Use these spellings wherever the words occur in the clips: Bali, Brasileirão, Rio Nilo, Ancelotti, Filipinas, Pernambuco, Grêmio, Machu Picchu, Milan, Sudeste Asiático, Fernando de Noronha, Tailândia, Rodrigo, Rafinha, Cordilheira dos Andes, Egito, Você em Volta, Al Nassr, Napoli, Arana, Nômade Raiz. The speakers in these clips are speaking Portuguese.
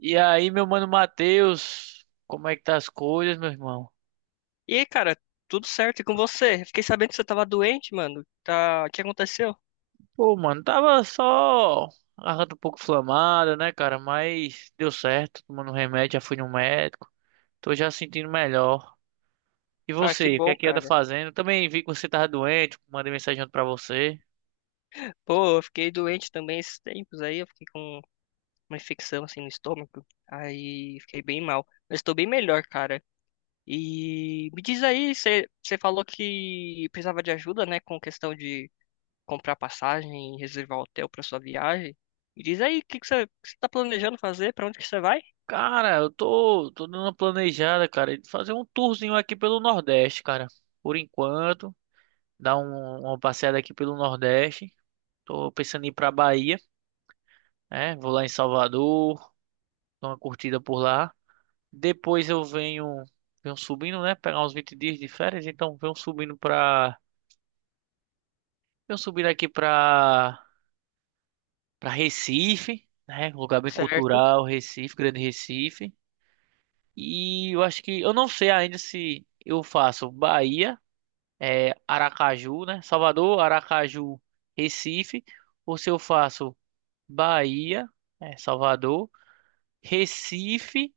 E aí, meu mano Matheus, como é que tá as coisas, meu irmão? E aí, cara, tudo certo e com você? Fiquei sabendo que você tava doente, mano. Tá, o que aconteceu? Pô, mano, tava só a garganta um pouco inflamada, né, cara? Mas deu certo, tomando um remédio, já fui no médico. Tô já sentindo melhor. E Ah, que você, o que bom, é que anda cara. fazendo? Também vi que você tava doente, mandei mensagem ontem pra você. Pô, eu fiquei doente também esses tempos aí, eu fiquei com uma infecção assim no estômago. Aí fiquei bem mal. Mas tô bem melhor, cara. E me diz aí, você falou que precisava de ajuda, né, com questão de comprar passagem e reservar hotel pra sua viagem. Me diz aí, o que você tá planejando fazer? Pra onde que você vai? Cara, eu tô dando uma planejada, cara, de fazer um tourzinho aqui pelo Nordeste, cara. Por enquanto, dar uma passeada aqui pelo Nordeste. Tô pensando em ir pra Bahia, né? Vou lá em Salvador. Dou uma curtida por lá. Depois eu venho subindo, né? Pegar uns 20 dias de férias, então venho subindo pra. Venho subindo aqui pra Recife, né? Um lugar bem Certo. cultural, Recife, Grande Recife. E eu acho que. Eu não sei ainda se eu faço Bahia, é, Aracaju, né? Salvador, Aracaju, Recife. Ou se eu faço Bahia, é, Salvador, Recife.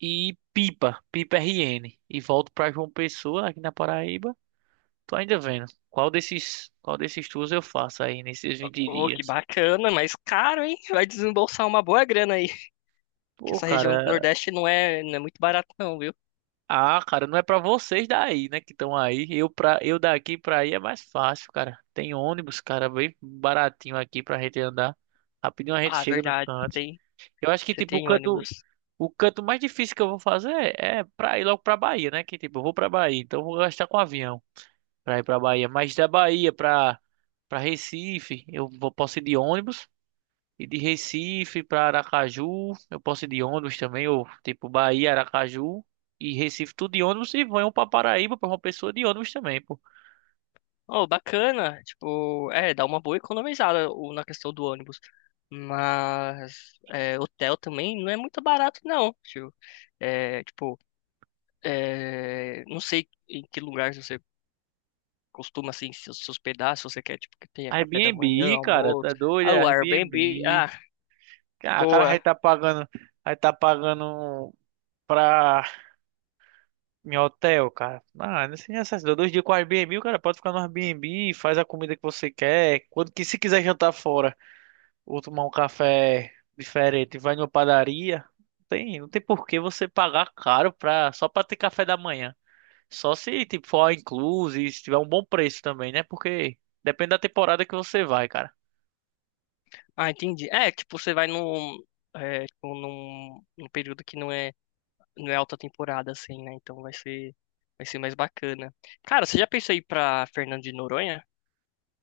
E Pipa, Pipa RN. E volto pra João Pessoa, aqui na Paraíba. Tô ainda vendo. Qual desses tours eu faço aí nesses 20 Pô, que dias? bacana, mas caro, hein? Vai desembolsar uma boa grana aí. Que Pô, essa região do cara. Nordeste não é muito barata não, viu? Ah, cara, não é pra vocês daí, né, que estão aí. Eu daqui pra aí é mais fácil, cara. Tem ônibus, cara, bem baratinho aqui pra gente andar. Rapidinho a gente Ah, chega nos verdade, cantos. Eu acho que você tipo o tem canto ônibus. O canto mais difícil que eu vou fazer é pra ir logo pra Bahia, né? Que tipo, eu vou pra Bahia, então eu vou gastar com avião. Para ir para Bahia, mas da Bahia para Recife, eu posso ir de ônibus. E de Recife para Aracaju, eu posso ir de ônibus também, ou tipo Bahia, Aracaju e Recife, tudo de ônibus. E vão para Paraíba para uma pessoa de ônibus também, pô. Oh, bacana, tipo, é, dá uma boa economizada na questão do ônibus. Mas é, hotel também não é muito barato não, tio. É, tipo, é, não sei em que lugar você costuma assim se hospedar, se você quer tipo que tenha café da Airbnb, manhã, cara, almoço, tá doido? ah, É o Airbnb, Airbnb. ah, Cara, o cara vai boa. tá pagando, vai tá pagando pra em hotel, cara. Ah, não sei necessidade. 2 dias com Airbnb, o cara pode ficar no Airbnb, faz a comida que você quer. Quando que se quiser jantar fora ou tomar um café diferente, vai numa padaria, não tem por que você pagar caro pra, só pra ter café da manhã. Só se tipo for all inclusive, se tiver um bom preço também, né? Porque depende da temporada que você vai, cara. Ah, entendi. É, tipo, você vai num, é, tipo, num, num período que não é alta temporada, assim, né? Então vai ser mais bacana. Cara, você já pensou em ir pra Fernando de Noronha?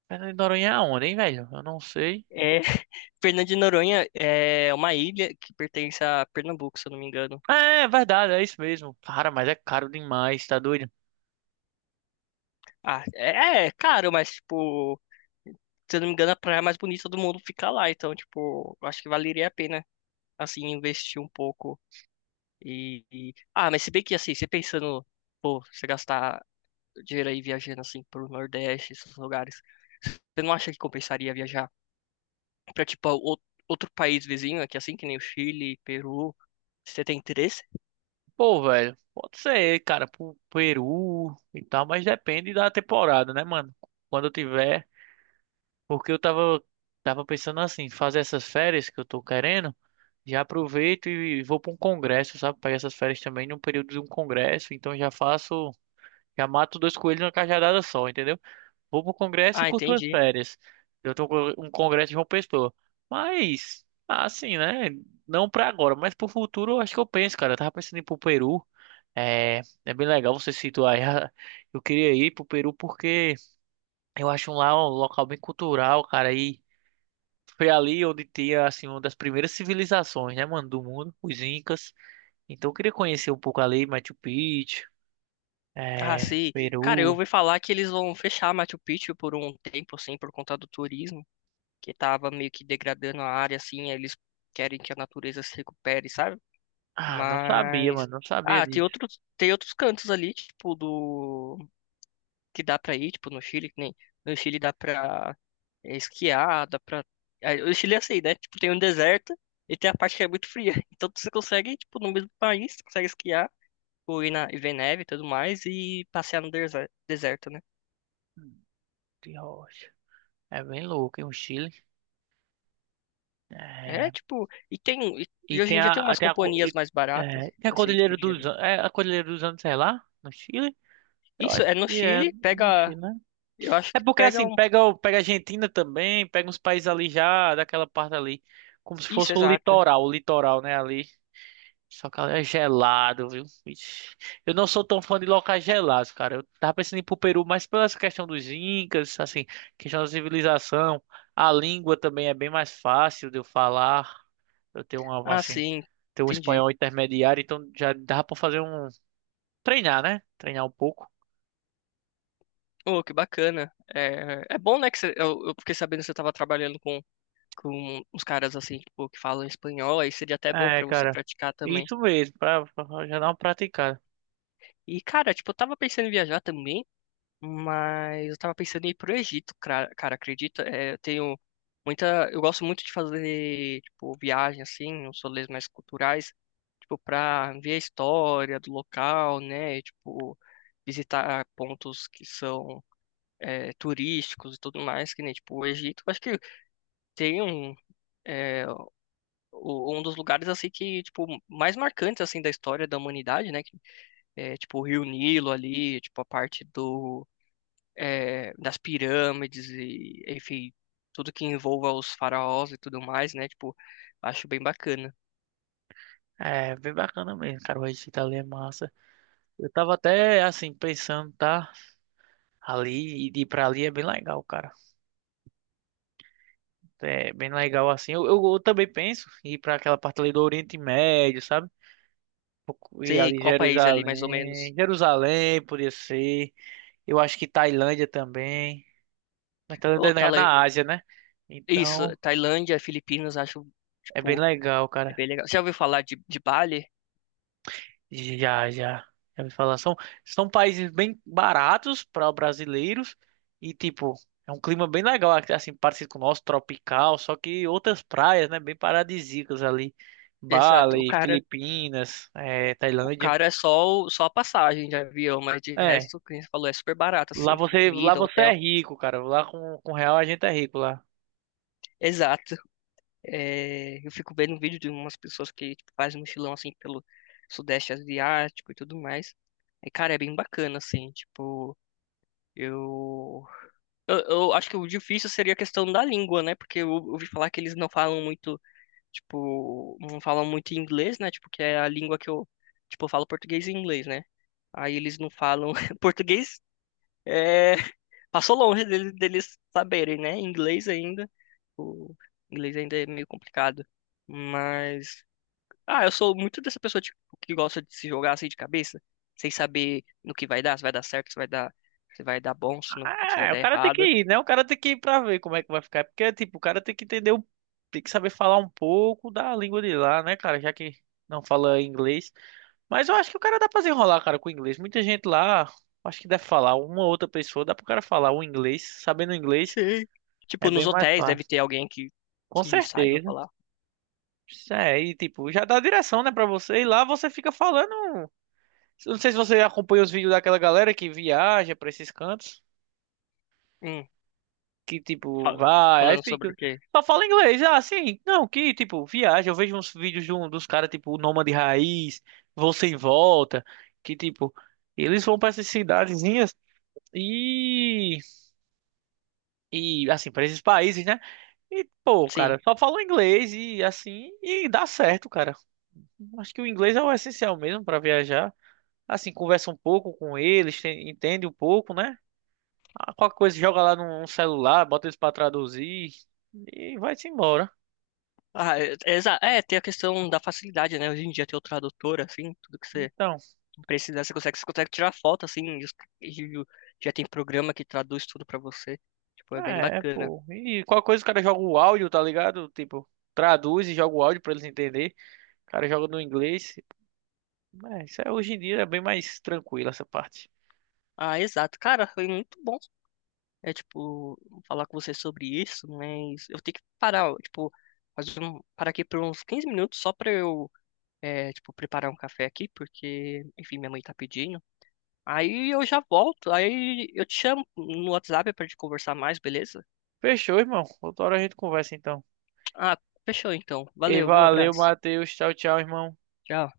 Fernando de Noronha é onde, hein, velho? Eu não sei. É, Fernando de Noronha é uma ilha que pertence a Pernambuco, se eu não me engano. É, é verdade, é isso mesmo. Cara, mas é caro demais, tá doido? Ah, é, é caro, mas, tipo, se eu não me engano, a praia mais bonita do mundo fica lá. Então, tipo, eu acho que valeria a pena, assim, investir um pouco. Ah, mas se bem que, assim, você pensando, pô, você gastar dinheiro aí viajando, assim, pro Nordeste, esses lugares, você não acha que compensaria viajar pra tipo outro país vizinho aqui, assim, que nem o Chile, Peru. Você tem interesse? Pô, velho, pode ser, cara, pro Peru e tal, mas depende da temporada, né, mano? Quando eu tiver. Porque eu tava pensando assim, fazer essas férias que eu tô querendo, já aproveito e vou pra um congresso, sabe? Pegar essas férias também num período de um congresso, então já faço, já mato dois coelhos numa cajadada só, entendeu? Vou pro congresso e Ah, curto as entendi. férias. Eu tô com um congresso de João Pessoa. Mas, assim, né? Não pra agora, mas pro futuro eu acho que eu penso, cara. Eu tava pensando em ir pro Peru. É, é bem legal você situar. aí. Eu queria ir pro Peru porque eu acho lá um local bem cultural, cara, aí foi ali onde tinha, assim, uma das primeiras civilizações, né, mano, do mundo, os Incas. Então eu queria conhecer um pouco ali, Machu Picchu, Ah, é, sim. Cara, eu Peru. ouvi falar que eles vão fechar Machu Picchu por um tempo, assim, por conta do turismo, que tava meio que degradando a área, assim, aí eles querem que a natureza se recupere, sabe? Ah, não sabia, Mas, mano, não sabia ah, disso. Tem outros cantos ali, tipo, do, que dá pra ir, tipo, no Chile, que nem. No Chile dá pra, é, esquiar, dá pra. Ah, o Chile é assim, né? Tipo, tem um deserto e tem a parte que é muito fria. Então você consegue, tipo, no mesmo país, você consegue esquiar, ou ir na, e ver neve e tudo mais, e passear no deserto, né? De rocha. É bem louco, hein, o Chile. É, É, tipo, e tem. E e e hoje tem em dia tem a- umas tem a, co- companhias e- mais baratas, é, tem a assim, Cordilheira tipo, de dos avião. An- é a Cordilheira dos Andes, sei lá, no Chile. Eu Isso acho é no que é, Chile, é no pega. Chile, né? Eu acho É que porque pega assim, um. pega a Argentina também, pega uns países ali já, daquela parte ali, como se Isso, fosse exato. O litoral, né, ali. Só que é gelado, viu? Ixi. Eu não sou tão fã de locais gelados, cara. Eu tava pensando em ir pro Peru, mas pela essa questão dos incas, assim, questão da civilização, a língua também é bem mais fácil de eu falar. Eu tenho uma, Ah, assim, sim, tenho um entendi. espanhol intermediário, então já dá pra fazer um treinar, né? Treinar um pouco. Oh, que bacana. É, é bom, né, que você, eu fiquei sabendo que você estava trabalhando com uns caras assim, tipo, que falam espanhol, aí seria até bom É, pra você cara. praticar também. Isso mesmo, pra já dar uma praticada. E, cara, tipo, eu tava pensando em viajar também, mas eu tava pensando em ir pro Egito, cara, cara, acredita? É, eu tenho muita, eu gosto muito de fazer, tipo, viagem assim, uns rolês mais culturais, tipo, pra ver a história do local, né? E, tipo, visitar pontos que são, é, turísticos e tudo mais, que nem, tipo, o Egito, eu acho que tem um, é, um dos lugares assim que tipo mais marcantes assim da história da humanidade, né? Que é tipo o Rio Nilo ali, tipo a parte do, é, das pirâmides e enfim tudo que envolva os faraós e tudo mais, né? Tipo acho bem bacana. É, bem bacana mesmo, cara. O Recife ali é massa. Eu tava até assim pensando, tá? Ali e ir pra ali é bem legal, cara. É bem legal assim. Eu também penso em ir para aquela parte ali do Oriente Médio, sabe? E Sei ali qual país ali mais ou Jerusalém. menos? Jerusalém poderia ser. Eu acho que Tailândia também. Mas Tailândia Ô, é na Tailan- na Ásia, né? isso, Então Tailândia, Filipinas, acho é bem tipo legal, é cara. bem legal. Já ouviu falar de Bali? Já, já. Já ouvi falar. São países bem baratos para brasileiros e, tipo, é um clima bem legal, assim, parecido com o nosso, tropical, só que outras praias, né, bem paradisíacas ali. Exato. Bali, Filipinas, O Tailândia. cara é só, só a passagem de avião, mas de É, resto, o que você falou, é super barato, lá assim, você, lá comida, você é hotel. rico, cara. Lá com real a gente é rico lá. Exato. É, eu fico vendo um vídeo de umas pessoas que tipo, fazem mochilão assim pelo Sudeste Asiático e tudo mais. E, cara, é bem bacana, assim, tipo, eu... eu acho que o difícil seria a questão da língua, né? Porque eu ouvi falar que eles não falam muito, tipo, não falam muito inglês, né? Tipo, que é a língua que eu, tipo, eu falo português e inglês, né? Aí eles não falam português. É, passou longe deles, deles saberem, né? Inglês ainda. O inglês ainda é meio complicado. Mas, ah, eu sou muito dessa pessoa tipo, que gosta de se jogar assim de cabeça, sem saber no que vai dar, se vai dar certo, se vai dar bom, se não, se vai É, o dar cara tem que errado. ir, né? O cara tem que ir pra ver como é que vai ficar. Porque, tipo, o cara tem que entender, tem que saber falar um pouco da língua de lá, né, cara? Já que não fala inglês. Mas eu acho que o cara dá pra desenrolar, cara, com o inglês. Muita gente lá, acho que deve falar, uma ou outra pessoa, dá pro cara falar o inglês. Sabendo inglês Sim. é Tipo, nos bem mais hotéis deve fácil. ter alguém Com que saiba certeza. falar. Isso é, e tipo, já dá a direção, né, pra você. E lá você fica falando. Não sei se você acompanha os vídeos daquela galera que viaja pra esses cantos. Hum, Que tipo, fala- vai, aí falando sobre o fica. quê? Só fala inglês, ah, sim. Não, que tipo, viaja. Eu vejo uns vídeos dos caras, tipo, o Nômade Raiz, Você em Volta. Que tipo, eles vão pra essas cidadezinhas. E, e assim, para esses países, né? E, pô, Sim. cara, só falam inglês e assim, e dá certo, cara. Acho que o inglês é o essencial mesmo para viajar. Assim, conversa um pouco com eles, entende um pouco, né? Ah, qualquer coisa, joga lá num celular, bota eles para traduzir e vai-se embora. Ah, é, é, é, tem a questão da facilidade, né? Hoje em dia tem o tradutor, assim, tudo que você Então, precisa, você consegue tirar foto, assim, e o- já tem programa que traduz tudo pra você. Tipo, é bem bacana. pô. E qualquer coisa, o cara joga o áudio, tá ligado? Tipo, traduz e joga o áudio para eles entenderem. O cara joga no inglês. É, isso é, hoje em dia é bem mais tranquilo essa parte. Ah, exato. Cara, foi muito bom, é, tipo, falar com você sobre isso, mas eu tenho que parar, ó, tipo, parar aqui por uns 15 minutos só pra eu, é, tipo, preparar um café aqui, porque, enfim, minha mãe tá pedindo. Aí eu já volto, aí eu te chamo no WhatsApp pra gente conversar mais, beleza? Fechou, irmão. Outra hora a gente conversa então. Ah, fechou então. E Valeu, viu? valeu, Abraço. Matheus. Tchau, tchau, irmão. Tchau.